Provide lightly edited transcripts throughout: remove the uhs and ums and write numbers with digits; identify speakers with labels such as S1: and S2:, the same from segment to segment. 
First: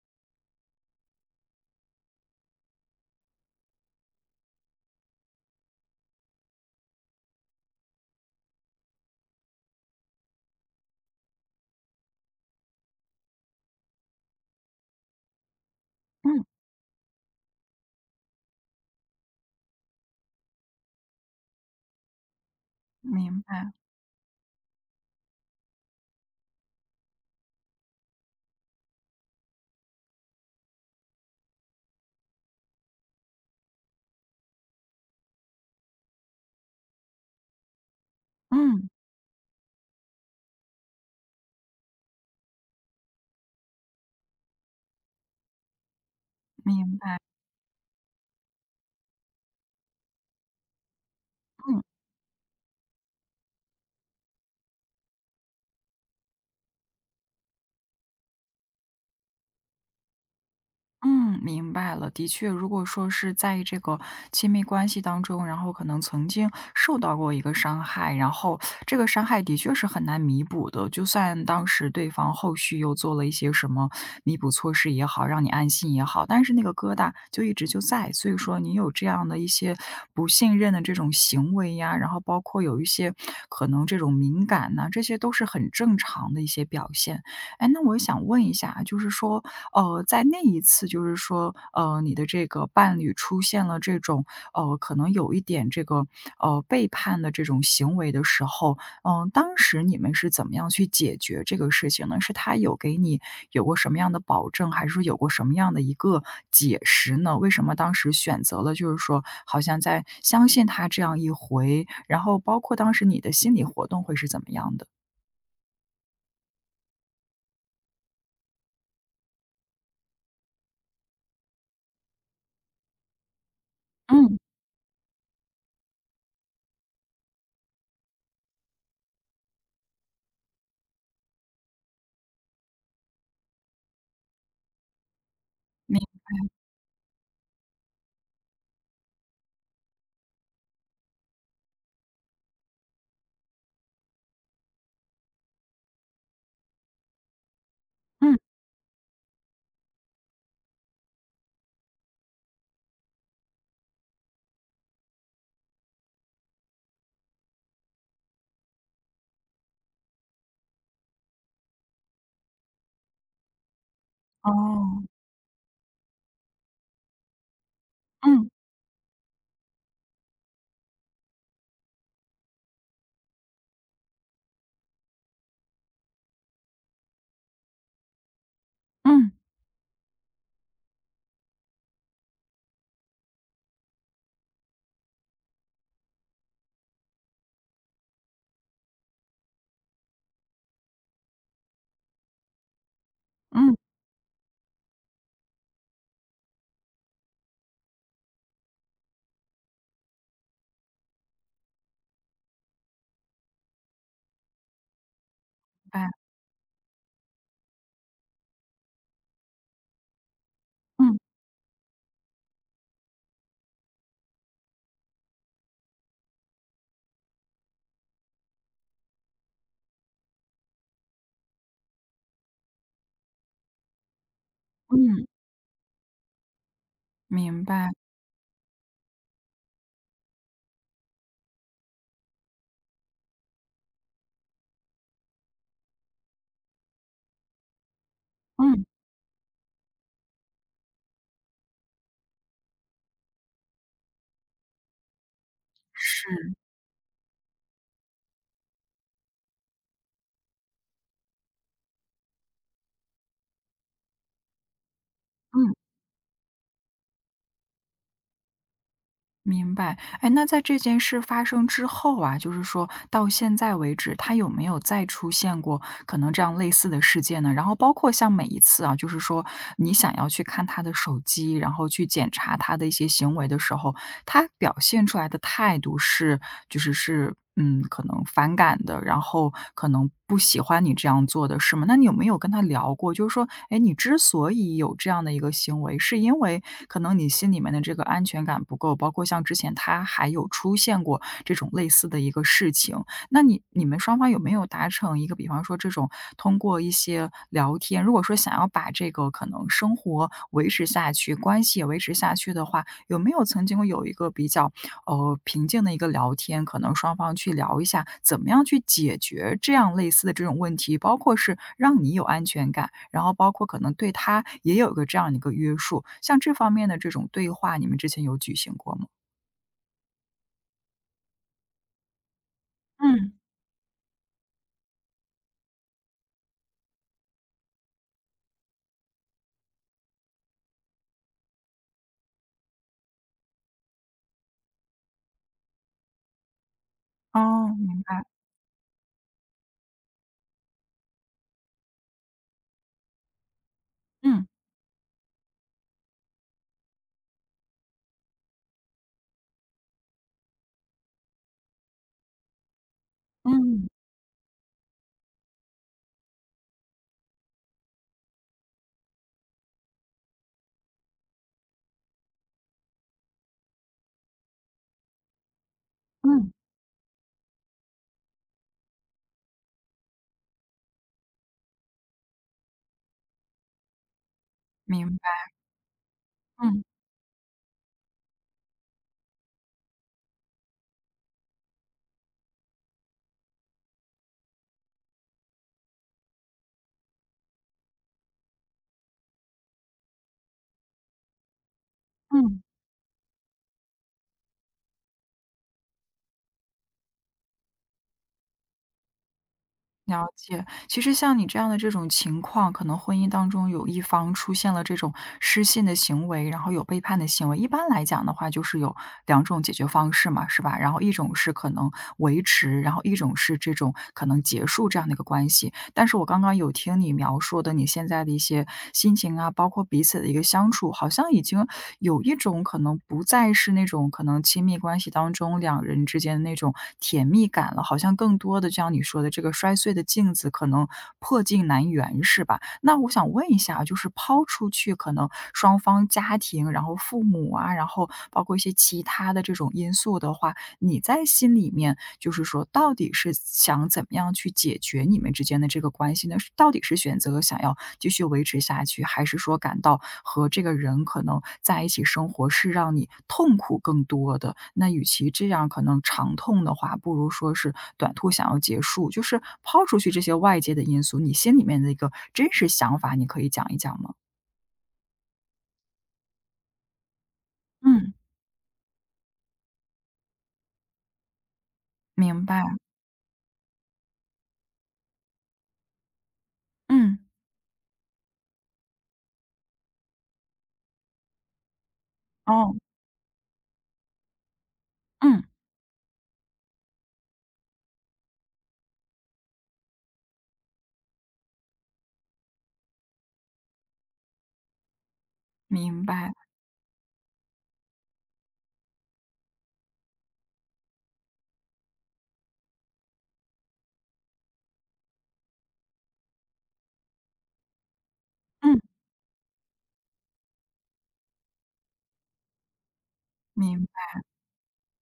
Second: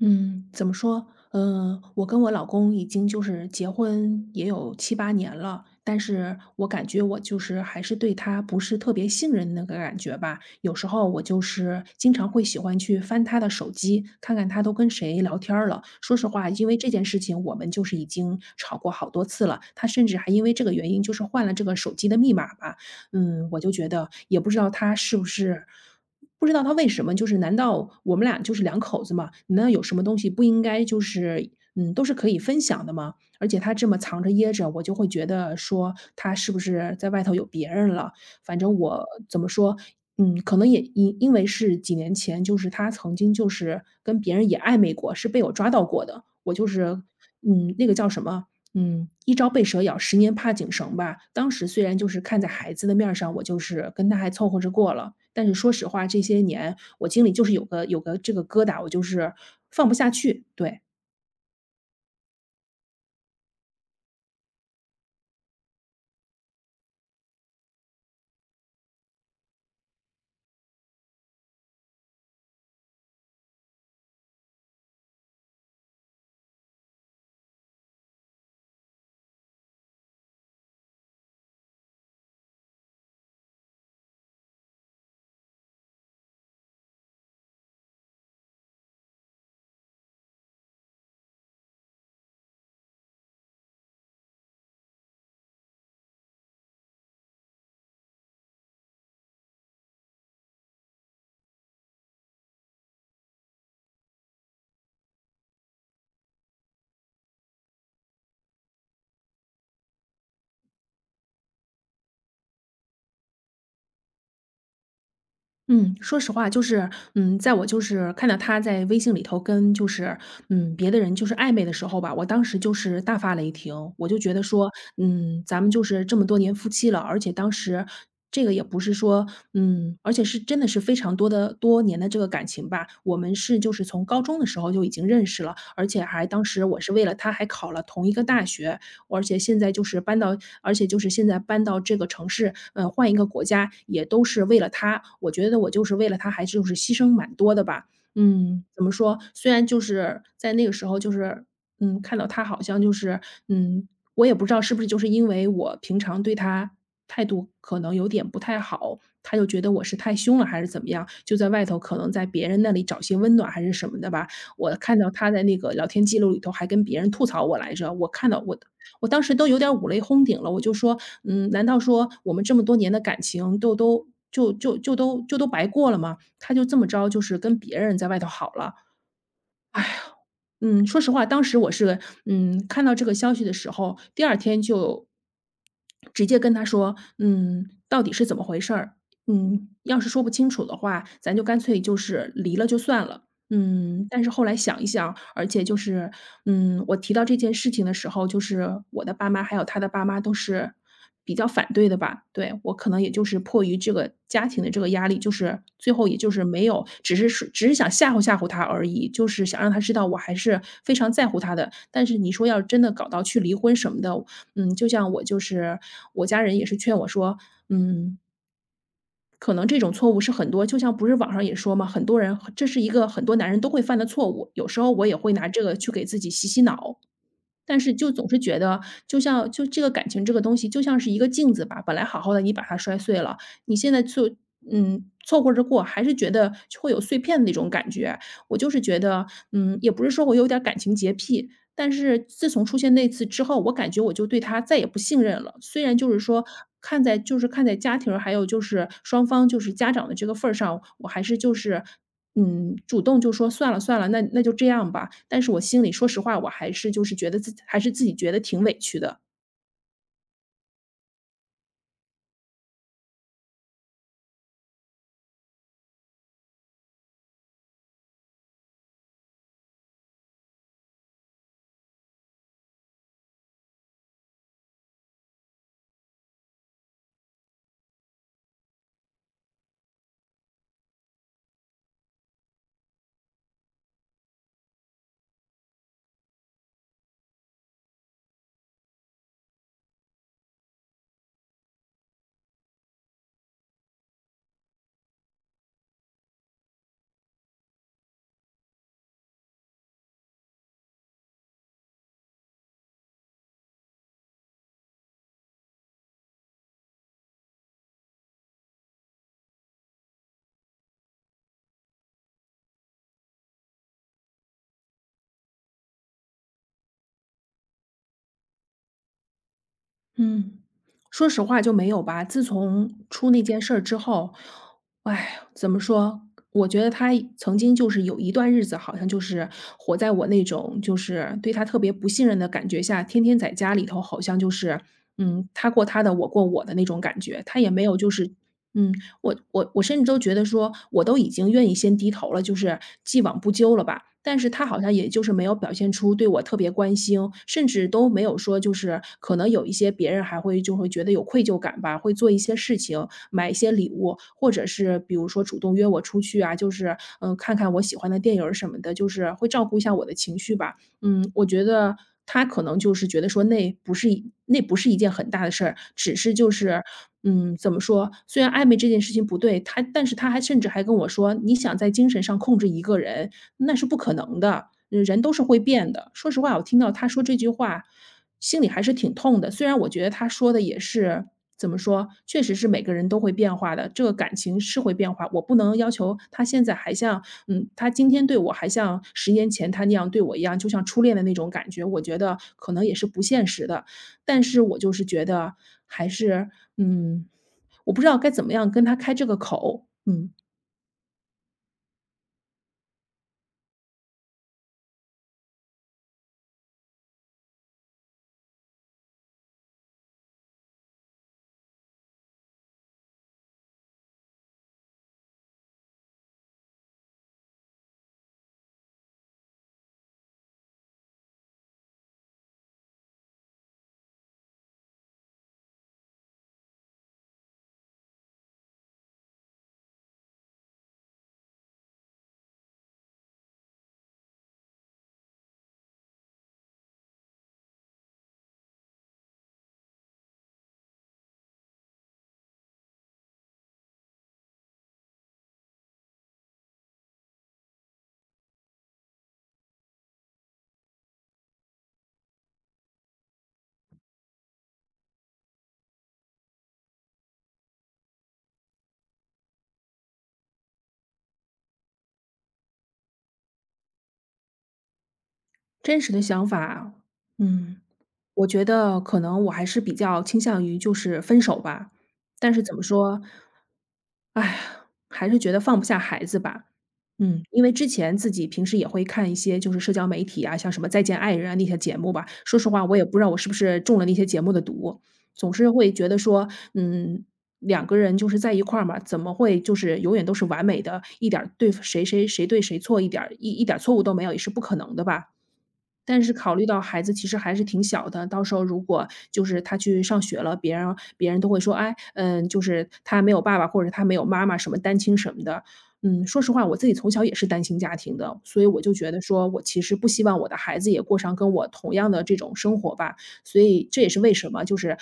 S1: 嗯，怎么说？嗯，我跟我老公已经就是结婚也有七八年了，但是我感觉我就是还是对他不是特别信任的那个感觉吧。有时候我就是经常会喜欢去翻他的手机，看看他都跟谁聊天儿了。说实
S2: 嗯，
S1: 话，因为这件事情，我们就是已经吵过好多次了。他甚至还因为这个原因，就是换了这个手机的密码吧。
S2: 明
S1: 我
S2: 白，
S1: 就觉得也不知道他是不是，不知道他为什么，就是难道我们俩就是两口子嘛，那有什么东西不应该就是都是可以分享的吗？而且他这么藏着掖着，我就会觉得说他是不是在外头有别人了？反正
S2: 嗯，
S1: 我怎么说，可能也因为是几年前，就是他曾经就是跟别人也暧昧过，是被我抓到过的。我就
S2: 明
S1: 是，
S2: 白，
S1: 那个叫什么？一朝被蛇咬，十年怕井绳吧。当时
S2: 嗯。
S1: 虽然就是看在孩子的面儿上，我就是跟他还凑合着过了。但是说实话，这些年我心里就是有个这个疙瘩，我就是放不下去。对。
S2: 嗯，明白了。的确，如果说是在这个亲密关系当中，然后可能曾经受到过一个伤害，然后这个伤害的确是很难弥补的。就算当时对方后续又做了一些什么弥补措施也好，让你安心也好，但是那个疙瘩就一直就在。所以说，你有这样的一些不信任的这种行为呀，然后包括有一些可能这种敏感呐、这些都是很正常的一些表现。哎，那我想问一下啊，就是说，在那一次就是说，你的这个伴侣出现了这种，可能有一点这个，背叛的这种行为的时候，嗯，当时你们是怎么样去解决这个事情呢？是他有给你有过什么样的保证，还是说有过什么样的一个解释呢？为什么当时选择了就是说，好像在相信他这样一回，然后包括当时你的心理活动会是怎么样的？
S1: 嗯，说实话，就是，在我就是看到他在微信里头跟就是，别的人就是暧昧的时候吧，我当时就是大发雷霆，我就觉
S2: 嗯，
S1: 得说，咱们就是这么多年夫妻了，而且当时这个也不是说，而且是真的是非常多的多年的这个感情吧，我们是就是从高中的时候就已经认识了，而
S2: 你，
S1: 且还当时我是为了他还考了同一个大学，而且现在就是搬到而且就是现在搬到这个城市，换一个国家也都是为了他，我觉得我就是为了他还是就是牺牲蛮多的吧。
S2: 嗯，
S1: 怎么说，虽然就是在那个时候就是，看到他好像就是，嗯，我也不知道是不是就是因为我平常对他态度可能有点不太好，他就觉得我是太凶了还是怎么样，就在外头可能在别人那里找些温暖还是什么的吧。我看
S2: 哦，
S1: 到他在那个聊天记录里头还跟别人吐槽我来着，我看到，
S2: 嗯
S1: 我当时都有点五雷轰顶了，我就说：难道说我们这么多年的感情都都就就就都就都白过了吗？”他就这么着，就是跟别人在外头好了。
S2: 嗯
S1: 嗯，说实话，当时我是，看到这个消息的时候，第二天就直接跟他说：到底是怎么回事儿？要是说不清楚的话，咱就干脆就是离了就算了。”
S2: 嗯，明
S1: 但是后来想一想，而且就是，我提到这件事情的时候，就是我的爸妈还有他的爸妈都是比较反对的吧。对。我可能也就是迫于这个家庭的这个压力，就是最后
S2: 白，
S1: 也就是没有，只是说只是想吓唬吓唬他而已，就是想让他知道我还是非常
S2: 嗯。
S1: 在乎他的。但是你说要真的搞到去离婚什么的，就像我就是我家人也是劝我说，嗯，可能这种错误是很多就像不是网上也说嘛，很多人这是一个很多男人都会犯的错误，有时候我也
S2: 嗯，
S1: 会拿这个去给自己洗洗脑。
S2: 明
S1: 但
S2: 白。
S1: 是就总是觉得，就像就这个感情这个东西就像是一个镜子吧，本来好好的你把它摔碎了，你现在就凑合着过，还是觉得会有碎片的那种感觉。我就是
S2: 嗯，
S1: 觉得，也不是说我有点儿感情洁癖，但是自从出现那次之后，我感觉我就对他再也不信任了。虽然就是
S2: 是，
S1: 说，看在家庭儿还有就是双方就是家长的这个份儿上，我还是就是主动就说算了算了，那就这样吧。但是我
S2: 嗯，
S1: 心里说实话，我还是就是觉得自己挺委屈的。
S2: 明白。哎，那在这件事发生之后啊，就是说到现在为止，他有没有再出现过可能这样类似的事件呢？然后包括像每一次啊，就是说你想要去看他的手机，然后去检查他的一些行为的时候，他表现出来的态度是，就是嗯，可能反感的，然后可能不喜欢你这样做的是吗？那你有没有跟他聊过，就是说，哎，你之所以有这样的一个行为，是因为可能你心里面的这个安全感不够，包括像之前他还有出现过这种类似的一个事情，那你们双方有没有达成一个，比方说这种通过一些聊天，如果说想要把这个可能生活维持下去，关系也维持下去的话，有没有曾经有一个比较平静的一个聊天，可能双方去聊一下怎么样去解决这样类似的这种问题，包括是让你有安全感，然后包括可能对他也有个这样的一个约束。像这方面的这种对话，你们之前有举行过吗？
S1: 嗯，说实话就没有吧。自从出
S2: 嗯。
S1: 那件事儿之后，哎，怎么说？我觉得他曾经就是有一段日子，好像就是活在我那种就是对他特别不信任的感觉下，天天在家里头，好像就是他过他的，我过我的那种感觉。他也
S2: 哦，
S1: 没有
S2: 明
S1: 就
S2: 白。
S1: 是。嗯，我甚至都觉得说，我都已经愿意先低头了，就是既往不咎了吧。但
S2: 嗯，
S1: 是他好像也就是没有表现出对我特别关心，甚至都没有说就是可能有一些别人还会就会觉得有愧疚感吧，会做一些事情，买一些
S2: 嗯，
S1: 礼物，或者是比如说主动约我出去啊，就是看看我喜欢的电影儿什么的，就是会照顾一下我的情绪吧。我觉得他可能就是觉得说那不是一件很大的事儿，只是就
S2: 嗯，
S1: 是，怎么说？虽然暧昧这件事情不对，但是他还甚至还跟我说，你想在精神上控制一个人，那是不可能的，
S2: 明
S1: 人都是
S2: 白，
S1: 会变的。说实话，我听
S2: 嗯，
S1: 到他说这句话，心里还是挺痛的。虽然我觉得他说的也是怎么说，确实是每个人都会变化的，这个感情是会变化。我不能要求他现在还像他今天对我还像10年前他那样对我一样，就像初恋的那种感觉，我觉得
S2: 嗯。
S1: 可能也是不现实的。但是我就是觉得还是嗯，我不知道该怎么样跟他开这个口，
S2: 了解，其实像你这样的这种情况，可能婚姻当中有一方出现了这种失信的行为，然后有背叛的行为。一般来讲的话，就是有两种解决方式嘛，是吧？然后一种是可能维持，然后一种是这种可能结束这样的一个关系。但是我刚刚有听你描述的你现在的一些心情啊，包括彼此的一个相处，好像已经有一种可能不再是那种可能亲密关系当中两人之间的那种甜蜜感了，好像更多的就像你说的这个摔碎的镜子，可能破镜难圆，是吧？那我想问一下啊，就是抛出去可能双方家庭，然后父母啊，然后包括一些其他的这种因素的话，你在心里面。就是说到底是想怎么样去解决你们之间的这个关系呢？是到底是选择想要继续维持下去，还是说感到和这个人可能在一起生活是让你痛苦更多的？那与其这样可能长痛的话，不如说是短痛想要结束。就是抛出去这些外界的因素，你心里面的一个真实想法，你可以讲一讲吗？
S1: 真实的想法。嗯。
S2: 嗯，
S1: 我觉得可能我还是比较倾向于就是分手吧，
S2: 明
S1: 但
S2: 白。
S1: 是怎么说，哎呀，还是觉得放不下孩子吧。
S2: 嗯，
S1: 因为之前自己平时也会看一些就是社交媒体啊，像什么《再见爱人》啊那些节目吧。说实
S2: 哦，
S1: 话，我也不知道我是不是中了那些节目的毒，
S2: 嗯，
S1: 总是会觉得说，嗯，两个人就是在一块儿嘛，怎么会就是永远都是完美的，一点儿对谁谁谁对谁错，一点儿错误都没有，也是不可能的吧。
S2: 明
S1: 但
S2: 白。
S1: 是考虑到孩子其实还是挺小的，到时候如果就是他去上学了，别人都会说，哎，就是他没有爸爸，或者他没有妈妈，什么单亲什么的。说实话，我自己从小也是单亲家庭的，所以
S2: 嗯，
S1: 我就觉得说，我其实不希望我的孩子也过上跟我同样的这种生活吧。所
S2: 明
S1: 以这也
S2: 白。
S1: 是为什么就是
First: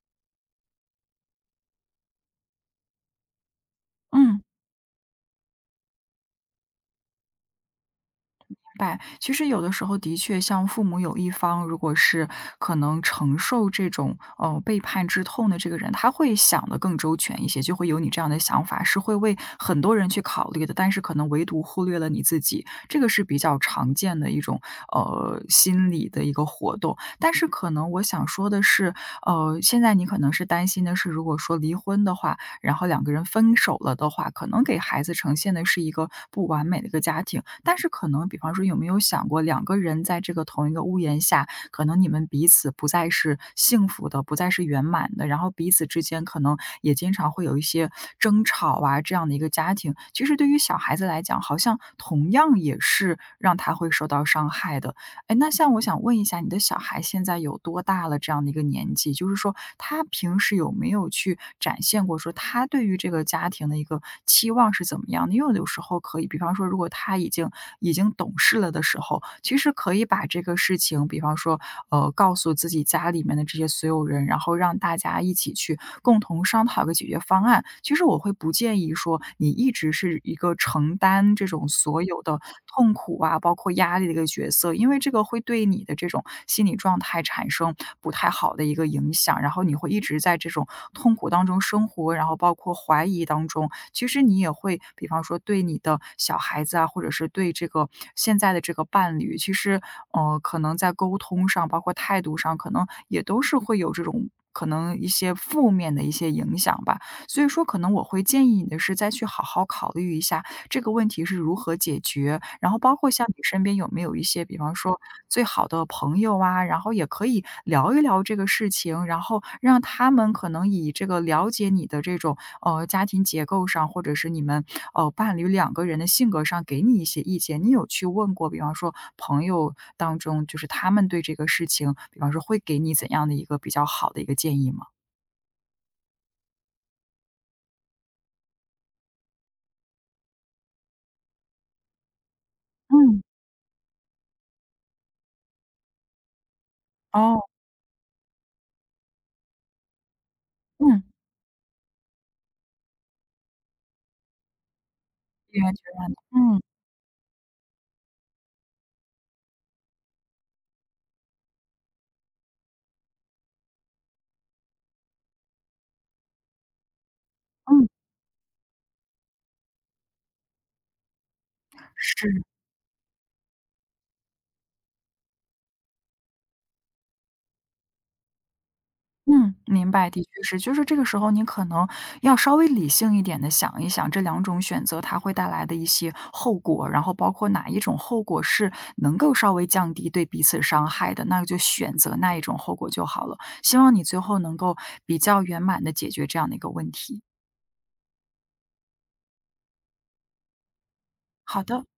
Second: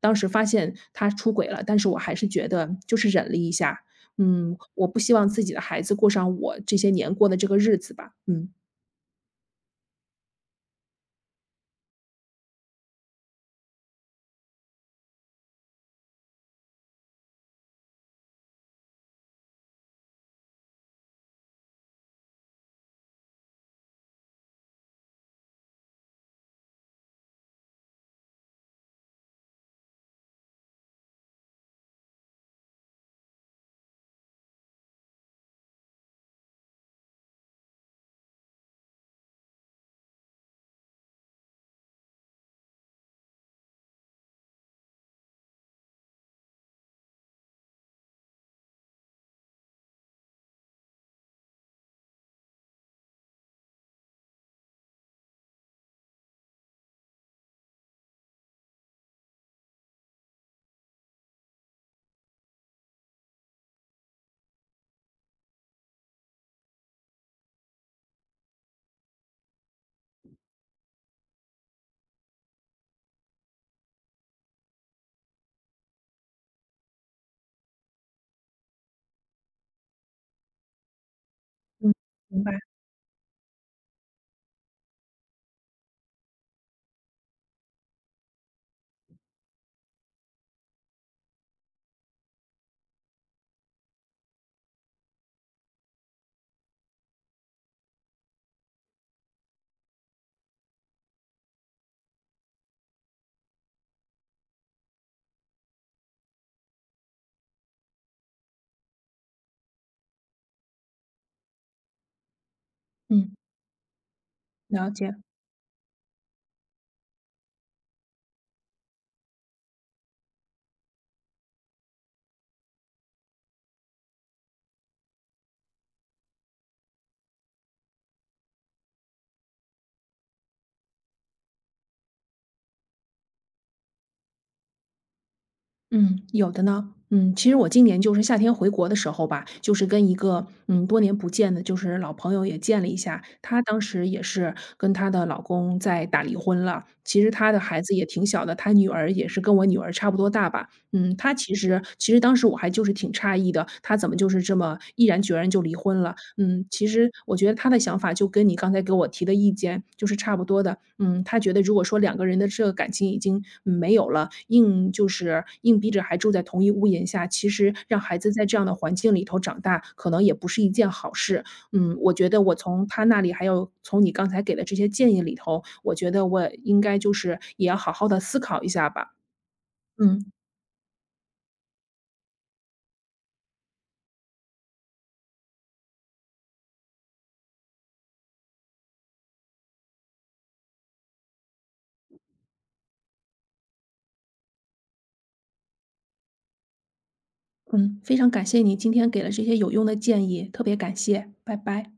S1: 当时发现他出轨了，但是我还是觉得就是忍了一下。
S2: 嗯。
S1: 我不希望自己的孩子过上我这些年过的这个日子吧。嗯。
S2: 白，其实有的时候的确，像父母有一方，如果是可能承受这种背叛之痛的这个人，他会想的更周全一些，就会有你这样的想法，是会为很多人去考虑的，但是可能唯独忽略了你自己，这个是比较常见的一种心理的一个活动。但是可能我想说的是，现在你可能是担心的是，如果说离婚的话，然后两个人分手了的话，可能给孩子呈现的是一个不完美的一个家庭。但是可能比方说有没有想过，两个人在这个同一个屋檐下，可能你们彼此不再是幸福的，不再是圆满的，然后彼此之间可能也经常会有一些争吵啊，这样的一个家庭，其实对于小孩子来讲，好像同样也是让他会受到伤害的。哎，那像我想问一下，你的小孩现在有多大了？这样的一个年纪，就是说他平时有没有去展现过，说他对于这个家庭的一个期望是怎么样的？因为有时候可以，比方说，如果他已经懂事了的时候，其实可以把这个事情，比方说，告诉自己家里面的这些所有人，然后。后让大家一起去共同商讨一个解决方案。其实我会不建议说，你一直是一个承担这种
S1: 嗯，
S2: 所有的
S1: 明白。
S2: 痛苦啊，包括压力的一个角色，因为这个会对你的这种心理状态产生不太好的一个影响，然后你会一直在这种痛苦当中生活，然后包括怀疑当中。其实你也会，比方说对你的小孩子啊，或者是对这个现在的这个伴侣，其实，可能在沟通上，包括态度上，可能也都是会有这种可能一些负面的一些影响吧。所以说可能我会建议你的是再去好好考虑一下这个问题是如何解决，然后包括像你
S1: 嗯，
S2: 身边有没有一些，比方
S1: 了
S2: 说
S1: 解。
S2: 最好的朋友啊，然后也可以聊一聊这个事情，然后让他们可能以这个了解你的这种家庭结构上，或者是你们伴侣两个人的性格上给你一些意见。你有去问过，比方说朋友当中，就是他们对这个事情，比方说会给你怎样的一个比较好的一个建议吗？
S1: 嗯，有的呢。嗯，其实我今年就是夏天回国的时候吧，就是跟一个多年不见的，就是老朋友也见了一
S2: 嗯，
S1: 下。她当时也是跟她的老公在打离婚了，其实
S2: 哦，
S1: 她的孩子也挺小的，她女儿也是跟我女儿差不多大吧。
S2: 嗯，
S1: 嗯，她其实当时我还就是挺诧异的，她怎么就是这么毅然决然就离婚了？
S2: 嗯，
S1: 嗯，其实我觉得他的想法就跟你刚才给我提的意见就是差不多的。嗯，他觉得如果说两个人的这个感情已经没有了，硬就是硬逼着还住在同一屋檐下，其实
S2: 嗯，
S1: 让孩子在这样的环境里头长大，可能也不是一件好事。我觉得
S2: 是，
S1: 我从他那里，还有从你刚才给的这些建议里头，我觉得我应该就是也要好好的思考一下吧。
S2: 嗯，明白，的确
S1: 嗯
S2: 是。就是这个时候你可能要稍微理性一点的想一想这两种选择它会带来的一些后果，然后包括哪一种后果是能够稍微降低对彼此伤害的，那就选择那一种后果就好了。希望你最后能够比较圆满的解决这样的一个问题。
S1: 嗯，非常感谢你今天给了这些有用的建议，特别感谢，拜
S2: 好的。
S1: 拜。